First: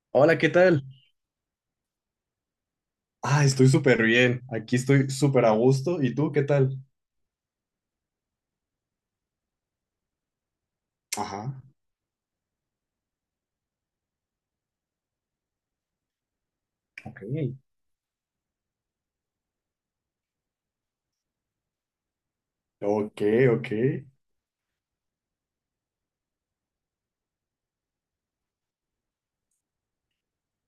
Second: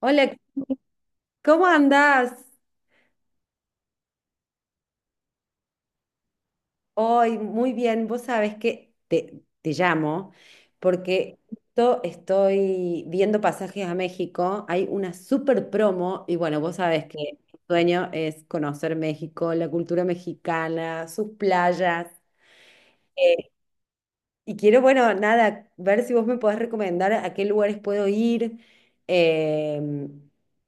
Hola, Hola, ¿qué tal? ¿cómo andás? Ah, estoy súper bien. Aquí estoy súper a gusto. ¿Y tú qué tal? Hoy muy bien, vos sabés que te llamo porque Ajá. justo estoy viendo pasajes a México, hay una super promo y bueno, vos sabés que Ok. mi sueño es conocer México, la cultura mexicana, sus playas. Ok, ok. Y quiero, bueno, nada, ver si vos me podés recomendar a qué lugares puedo ir, eh,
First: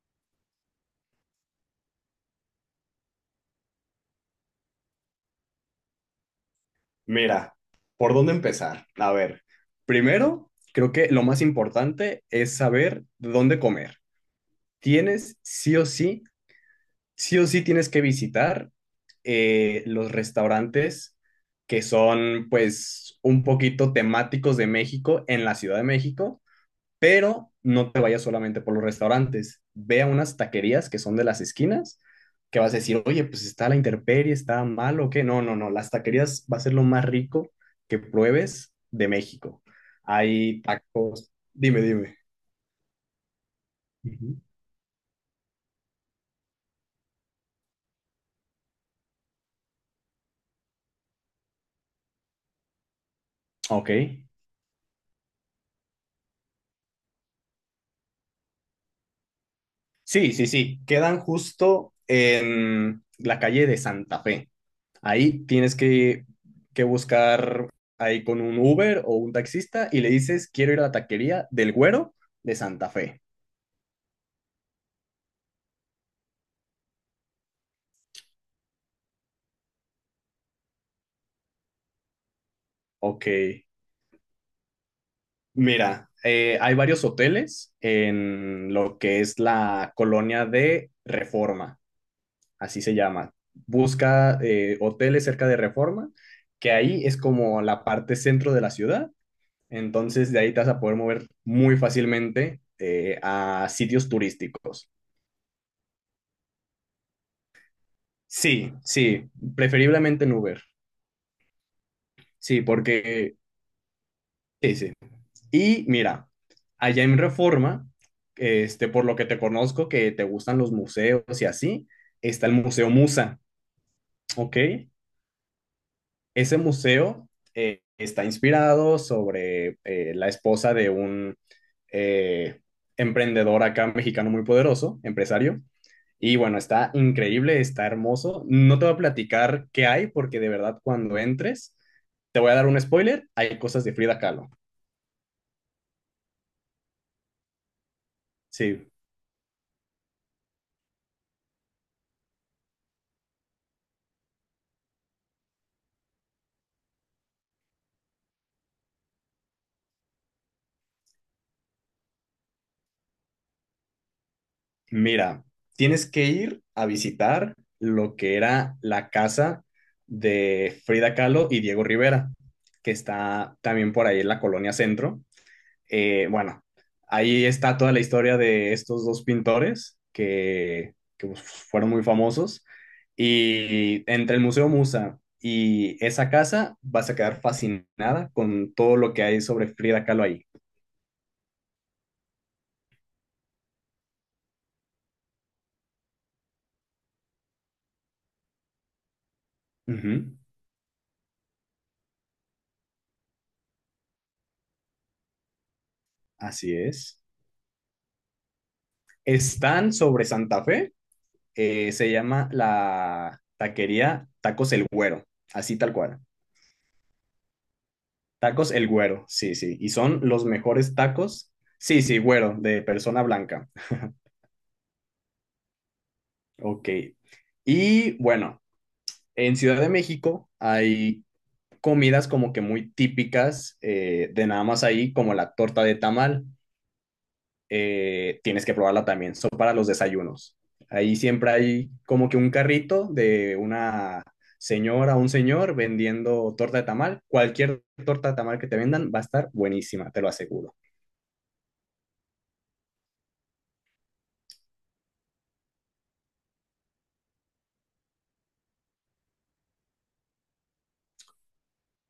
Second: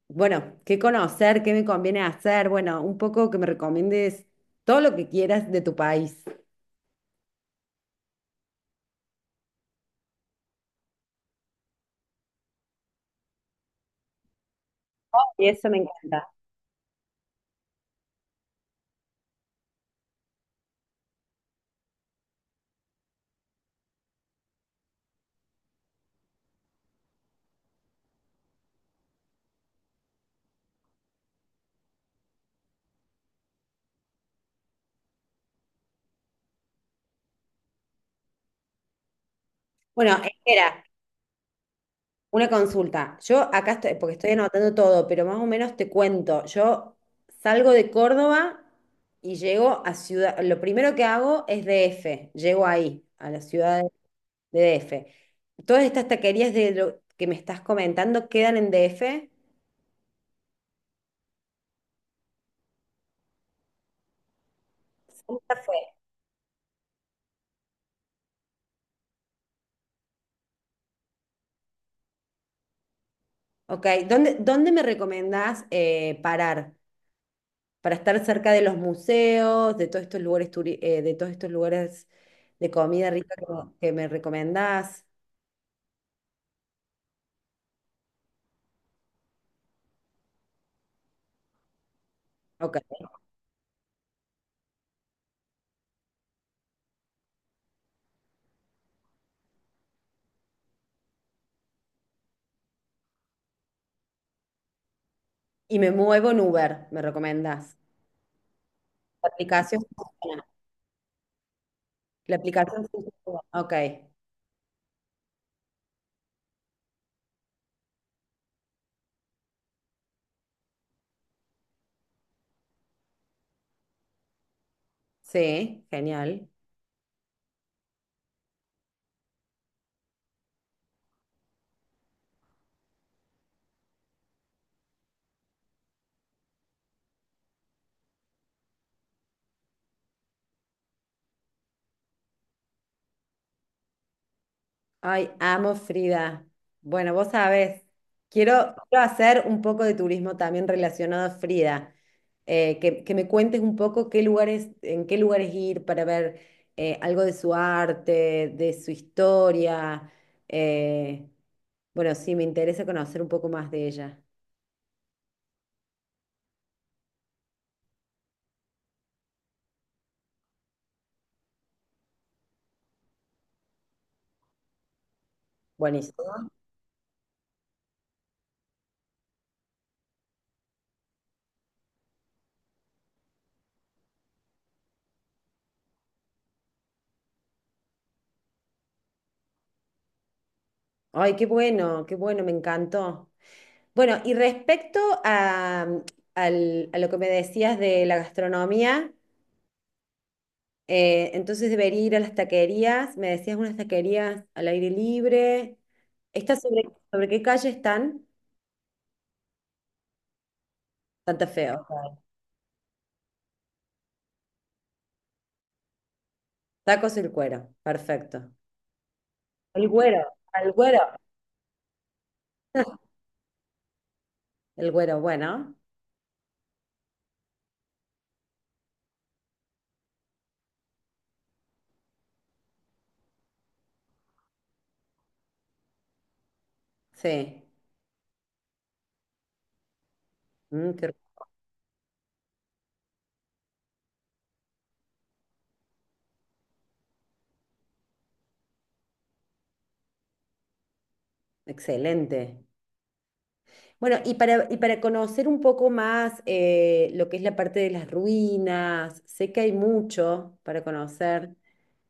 bueno, qué conocer, qué me conviene hacer, bueno, un poco que me recomiendes todo lo que quieras de tu país. Mira, ¿por dónde empezar? A ver, primero, creo que lo más importante es saber dónde comer. Tienes Y eso me encanta. sí o sí tienes que visitar los restaurantes que son pues un poquito temáticos de México en la Ciudad de México, pero no te vayas solamente por los restaurantes. Ve a unas taquerías que son de las esquinas, que vas a decir, oye, pues está la intemperie, está mal o qué. No, no, no, las taquerías va a ser lo más rico que pruebes de México. Bueno, Hay espera, tacos. Dime, dime. una consulta. Yo acá estoy, porque estoy Ujú. anotando todo, pero más o menos te cuento. Yo salgo de Córdoba y llego a Ciudad, lo primero que hago es DF, llego ahí, a la ciudad Ok. de DF. Todas estas taquerías de lo que me estás comentando quedan en DF. Sí, sí, sí. Quedan justo en la calle de Santa Fe. Ahí Santa tienes Fe. que, que buscar ahí con un Uber o un taxista y le dices, quiero ir a la taquería del Güero de Santa Fe. Ok, ¿dónde, dónde me recomendás parar? Para estar cerca de los museos, de todos estos lugares, de todos estos lugares de comida Ok, rica que me recomendás. mira, hay varios hoteles en lo que es la colonia de Reforma, Ok. así se llama. Busca hoteles cerca de Reforma, que ahí es como la parte centro de la ciudad, entonces de ahí te vas a poder mover muy fácilmente a sitios turísticos. Y me muevo en Uber, me recomendás. Sí, sí, La aplicación preferiblemente en funciona. Uber, La sí, aplicación porque... funciona. Ok. Sí, sí. Y mira, allá en Reforma, este, por lo que te conozco, que te gustan los museos y así, está el Museo Musa, ¿ok? Sí, genial. Ese museo está inspirado sobre la esposa de un eh, emprendedor acá mexicano muy poderoso, empresario. Y bueno, está increíble, está hermoso. No te voy a platicar qué hay, porque de verdad cuando entres, te voy a dar un spoiler, hay cosas de Frida Kahlo. Ay, amo Frida. Bueno, vos sabés, quiero, Sí. quiero hacer un poco de turismo también relacionado a Frida. Que me cuentes un poco qué lugares, en qué lugares ir para ver algo de su arte, de su historia. Eh, bueno, sí, me interesa conocer un poco más de ella. Mira, tienes que ir a visitar lo que era la casa de Frida Kahlo y Diego Rivera, que está también por ahí en la Colonia Centro. Buenísimo. Bueno, ahí está toda la historia de estos dos pintores que pues, fueron muy famosos. Y entre el Museo Musa y esa casa vas a quedar fascinada con todo lo que hay sobre Frida Kahlo ahí. Ay, qué bueno, me encantó. Bueno, y respecto a, a lo que me decías de la gastronomía. Ujú. Entonces debería ir a las taquerías. Me decías unas taquerías al aire libre. ¿Está Así sobre, es. ¿sobre qué calle están? Están sobre Santa Fe. Santa Fe, Se ok. llama la taquería Tacos El Güero, así tal cual. Tacos el cuero, perfecto. Tacos El Güero, sí, sí. El Y son güero, los al mejores güero. tacos. Sí, sí, güero, de persona blanca. El güero, bueno, Ok. Y bueno, en Ciudad de México hay comidas como que muy típicas de nada más ahí, como la torta de tamal. sí. Eh, tienes que probarla también. Son para los desayunos. Mm, qué- Ahí siempre hay como que un carrito de una señora o un señor vendiendo torta de tamal. Cualquier torta de tamal que te vendan va a estar buenísima, te lo aseguro. excelente. Bueno, y para conocer un poco más lo que es la parte de las ruinas, sé que hay mucho para conocer,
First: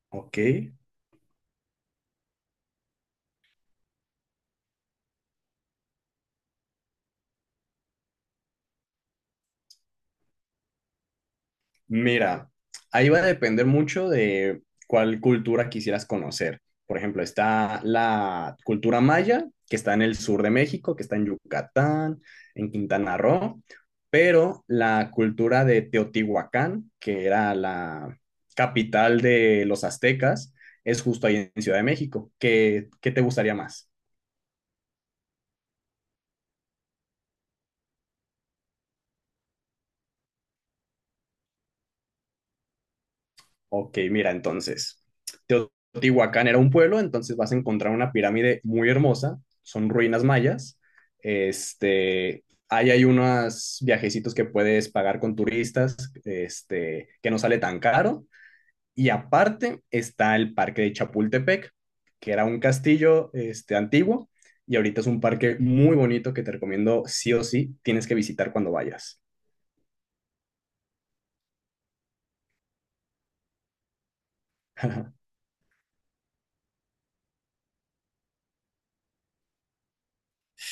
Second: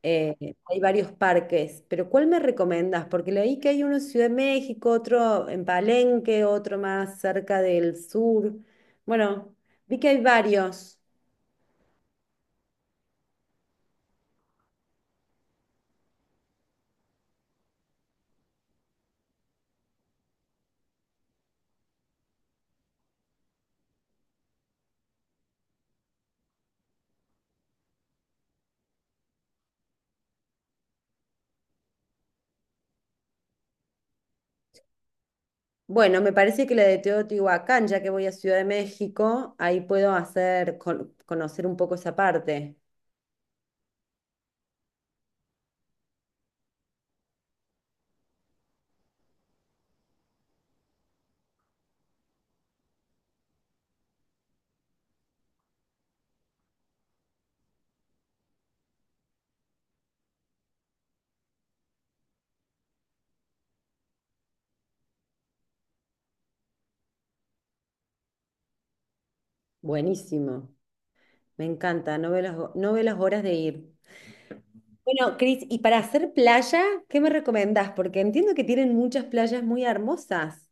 eh, Ok. hay varios parques, pero ¿cuál me recomendas? Porque leí que hay uno en Ciudad de México, otro en Palenque, otro más cerca del sur. Bueno, vi que hay varios. Mira, ahí va a depender mucho de cuál cultura quisieras conocer. Por ejemplo, está la cultura maya, que está en el sur de México, que está en Yucatán, en Quintana Roo, pero la cultura de Teotihuacán, que era la capital de los aztecas, es justo ahí en Ciudad de México. ¿Qué, qué te gustaría más? Bueno, me parece que la de Teotihuacán, ya que voy a Ciudad de México, ahí puedo hacer, conocer un poco esa parte. Ok, mira, entonces, Teotihuacán era un pueblo, entonces vas a encontrar una pirámide muy hermosa, son ruinas mayas. Este, ahí hay unos viajecitos que puedes pagar con turistas, este, que no sale tan caro. Y aparte está el parque de Chapultepec, que era un castillo, este, antiguo, y ahorita es un parque muy bonito que te recomiendo sí o sí, tienes que visitar cuando vayas. Buenísimo. Me encanta, no veo las horas de ir. Bueno, Cris, y para hacer playa, ¿qué me recomendás? Porque entiendo que tienen muchas playas muy hermosas.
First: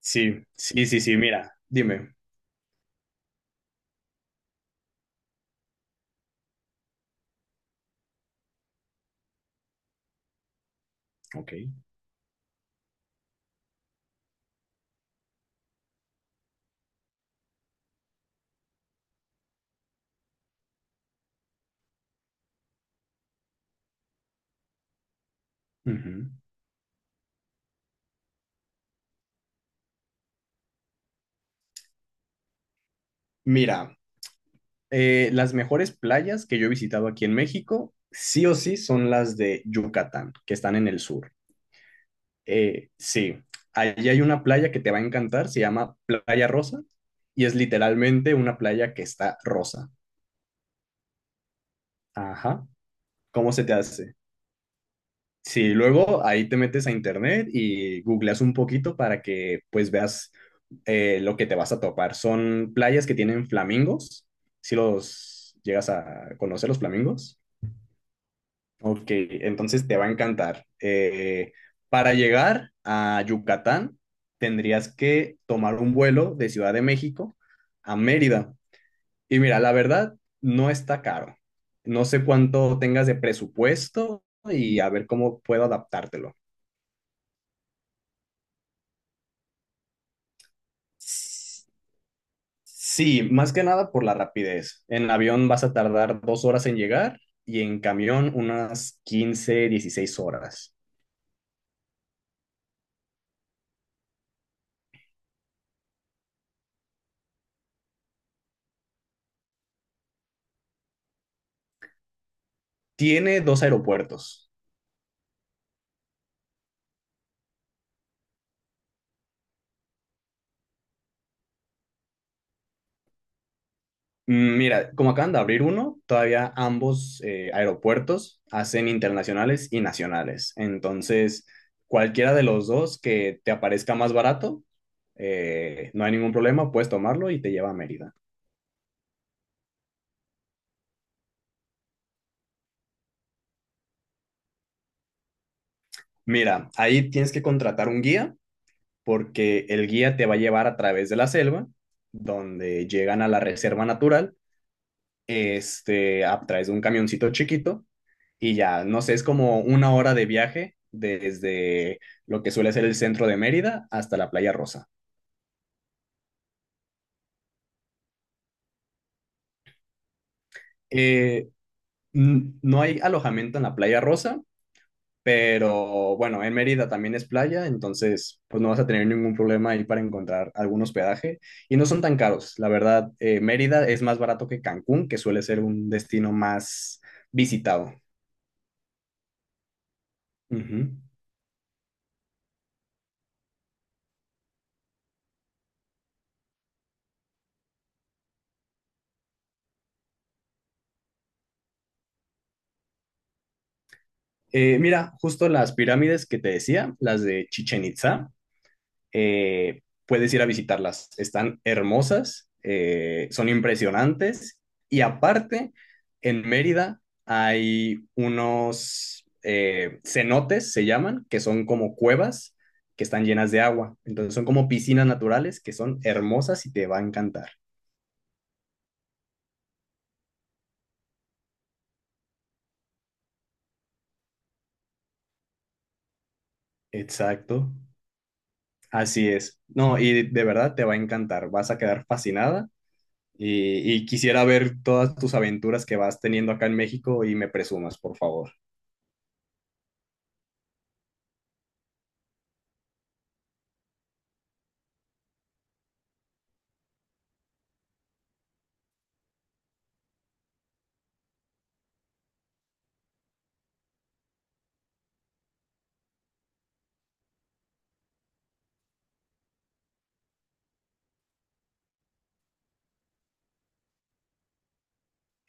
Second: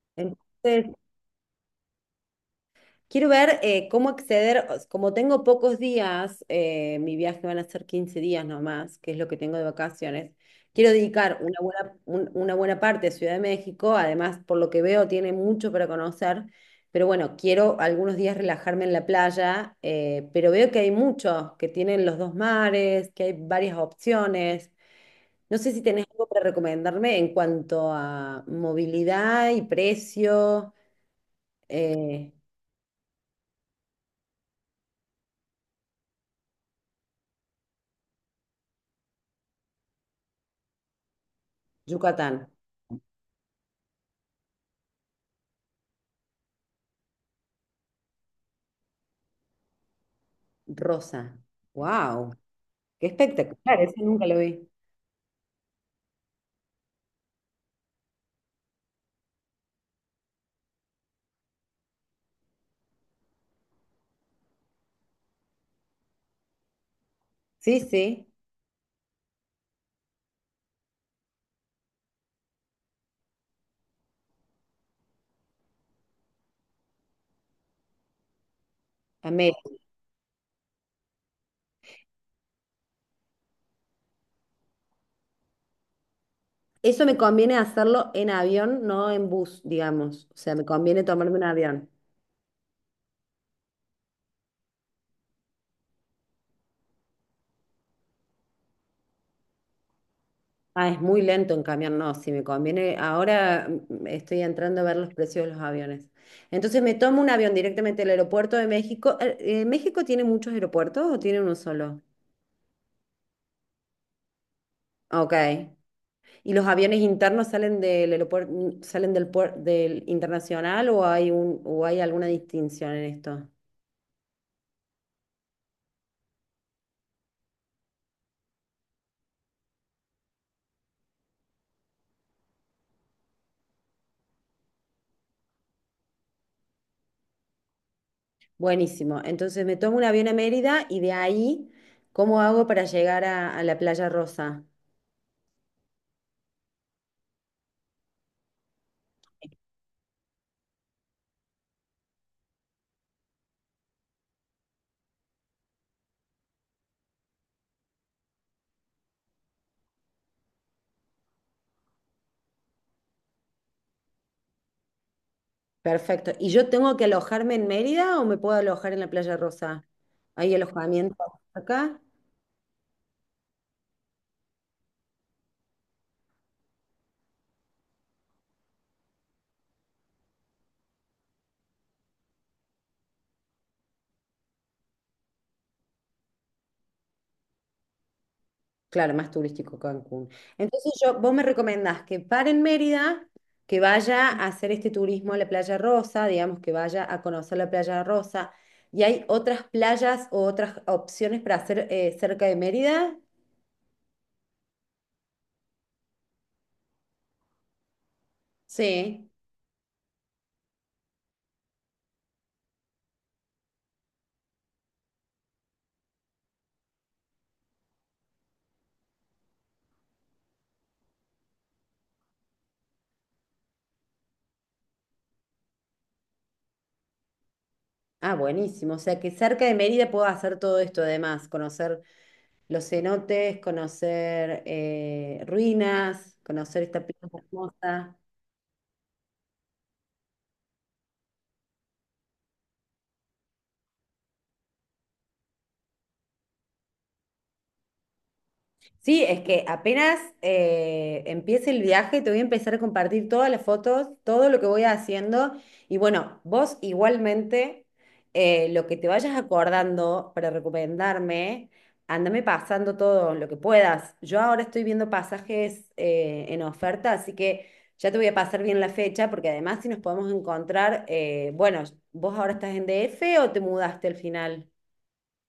Sí, Entonces, sí, sí, sí, mira, dime. quiero ver cómo acceder, o s- como tengo pocos días, mi viaje van a ser 15 días nomás, que es lo que tengo de vacaciones. Quiero dedicar Ok. una buena, un- una buena parte a Ciudad de México, además, por lo que veo, tiene mucho para conocer, pero bueno, quiero algunos días relajarme en la playa, pero veo que hay muchos, que tienen los dos mares, que hay varias opciones. No sé si tenés algo Ujú. para recomendarme en cuanto a movilidad y precio. eh, Mira, las mejores playas que yo he visitado aquí en México, sí o sí, son las de Yucatán, que están en el sur. Yucatán, Sí, allí hay una playa que te va a encantar, se llama Playa Rosa, y es literalmente una playa que está rosa. rosa. ¡Wow! Ajá, ¡Qué ¿cómo se te espectacular! Eso hace? nunca lo vi. Sí, luego ahí te metes a internet y googleas un poquito para que pues veas lo que te vas a topar. Son playas que tienen flamingos, si los llegas a conocer los flamingos. Sí, sí, Ok, entonces te va a encantar. Para llegar a Yucatán, tendrías que tomar un vuelo de Ciudad de México a Mérida. Y amé. mira, la verdad, no está caro. No sé cuánto tengas de presupuesto y a ver cómo puedo adaptártelo. Eso me conviene hacerlo en avión, no en bus, digamos. O sea, me conviene tomarme un S- avión. Sí, más que nada por la rapidez. En avión vas a tardar dos horas en llegar y en camión unas 15, 16 horas. Ah, es muy lento en camión, no, sí, me conviene. Ahora estoy entrando a ver los precios de los aviones. Entonces me tomo un avión directamente del aeropuerto de México. ¿México tiene muchos aeropuertos o tiene uno solo? Tiene dos aeropuertos. Ok. ¿Y los aviones internos salen del aeropuerto, del internacional o o hay alguna distinción en esto? Mm, mira, como acaban de abrir uno, todavía ambos aeropuertos hacen internacionales y nacionales. Entonces, cualquiera de los dos que te aparezca más barato, no hay ningún problema, puedes tomarlo y te lleva a Mérida. Buenísimo. Entonces me tomo un avión a Mérida y de ahí, ¿cómo hago para llegar a la Playa Rosa? Mira, ahí tienes que contratar un guía porque el guía te va a llevar a través de la selva, donde llegan a la reserva natural, este, a través de un camioncito chiquito y ya, no sé, es como una hora de viaje desde lo que suele ser el centro de Mérida hasta la Playa Rosa. Perfecto. ¿Y yo tengo que alojarme en Mérida o me puedo alojar en la Playa Rosa? ¿Hay alojamiento Eh, acá? No hay alojamiento en la Playa Rosa, pero bueno, en Mérida también es playa, entonces pues no vas a tener ningún problema ahí para encontrar algún hospedaje y no son tan caros. La verdad, Mérida es más barato que Cancún, que suele ser un destino más visitado. Claro, más turístico Cancún. Ujú. Entonces yo, vos me recomendás que pare en Mérida, que vaya a hacer este turismo a la Playa Rosa, digamos que vaya a conocer la Playa Rosa. ¿Y hay otras playas o otras opciones para hacer cerca de Mérida? Mira, justo las pirámides que te decía, las de Chichen Itza, Sí, puedes ir a visitarlas. Están hermosas, son impresionantes y aparte, en Mérida hay unos cenotes, se llaman, que son como cuevas que están llenas de agua. Entonces son como piscinas naturales que son hermosas y te va a encantar. ah, buenísimo. O sea que cerca de Mérida puedo hacer todo esto además, conocer los cenotes, conocer ruinas, conocer esta playa Exacto, hermosa. así es. No, y de verdad te va a encantar, vas a quedar fascinada. Y quisiera ver todas tus aventuras que vas teniendo acá en México y me presumas, por favor. Sí, es que apenas empiece el viaje, te voy a empezar a compartir todas las fotos, todo lo que voy haciendo. Y bueno, vos igualmente, lo que te vayas acordando para recomendarme, andame pasando todo lo que puedas. Yo ahora estoy viendo pasajes en oferta, así que ya te voy a pasar bien la fecha, porque además si nos podemos encontrar, bueno, vos ahora estás en DF o te mudaste al final.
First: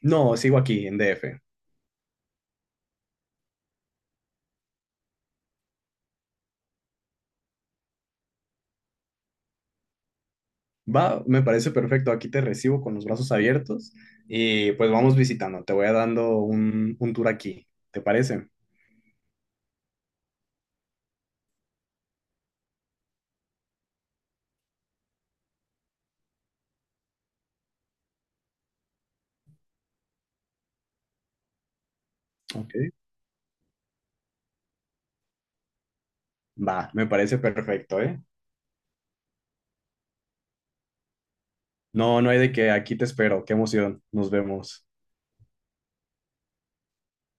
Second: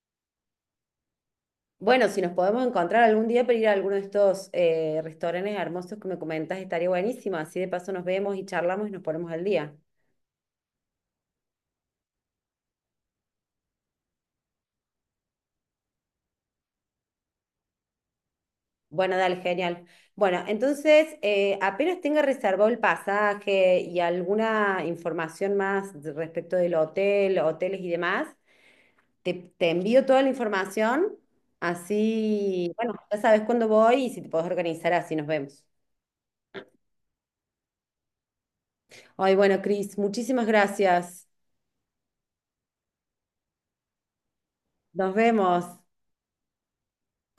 No, sigo aquí en DF. Bueno, si nos podemos encontrar algún día para ir a alguno de estos restaurantes hermosos que me comentas, estaría buenísimo. Así de paso nos vemos y charlamos y nos ponemos al día. Va, me parece perfecto. Aquí te recibo con los brazos abiertos y pues vamos visitando. Te voy a dando un tour aquí. ¿Te parece? Bueno, dale, genial. Bueno, entonces, apenas tenga reservado el pasaje y alguna información más respecto del hotel, hoteles y demás, te envío toda la información. Así, Ok. bueno, ya sabes cuándo voy y si te podés organizar, así nos vemos. Va, me parece perfecto, ¿eh? Ay, bueno, Cris, muchísimas gracias. No, no hay de qué, aquí te espero. Qué emoción. Nos vemos. Nos vemos.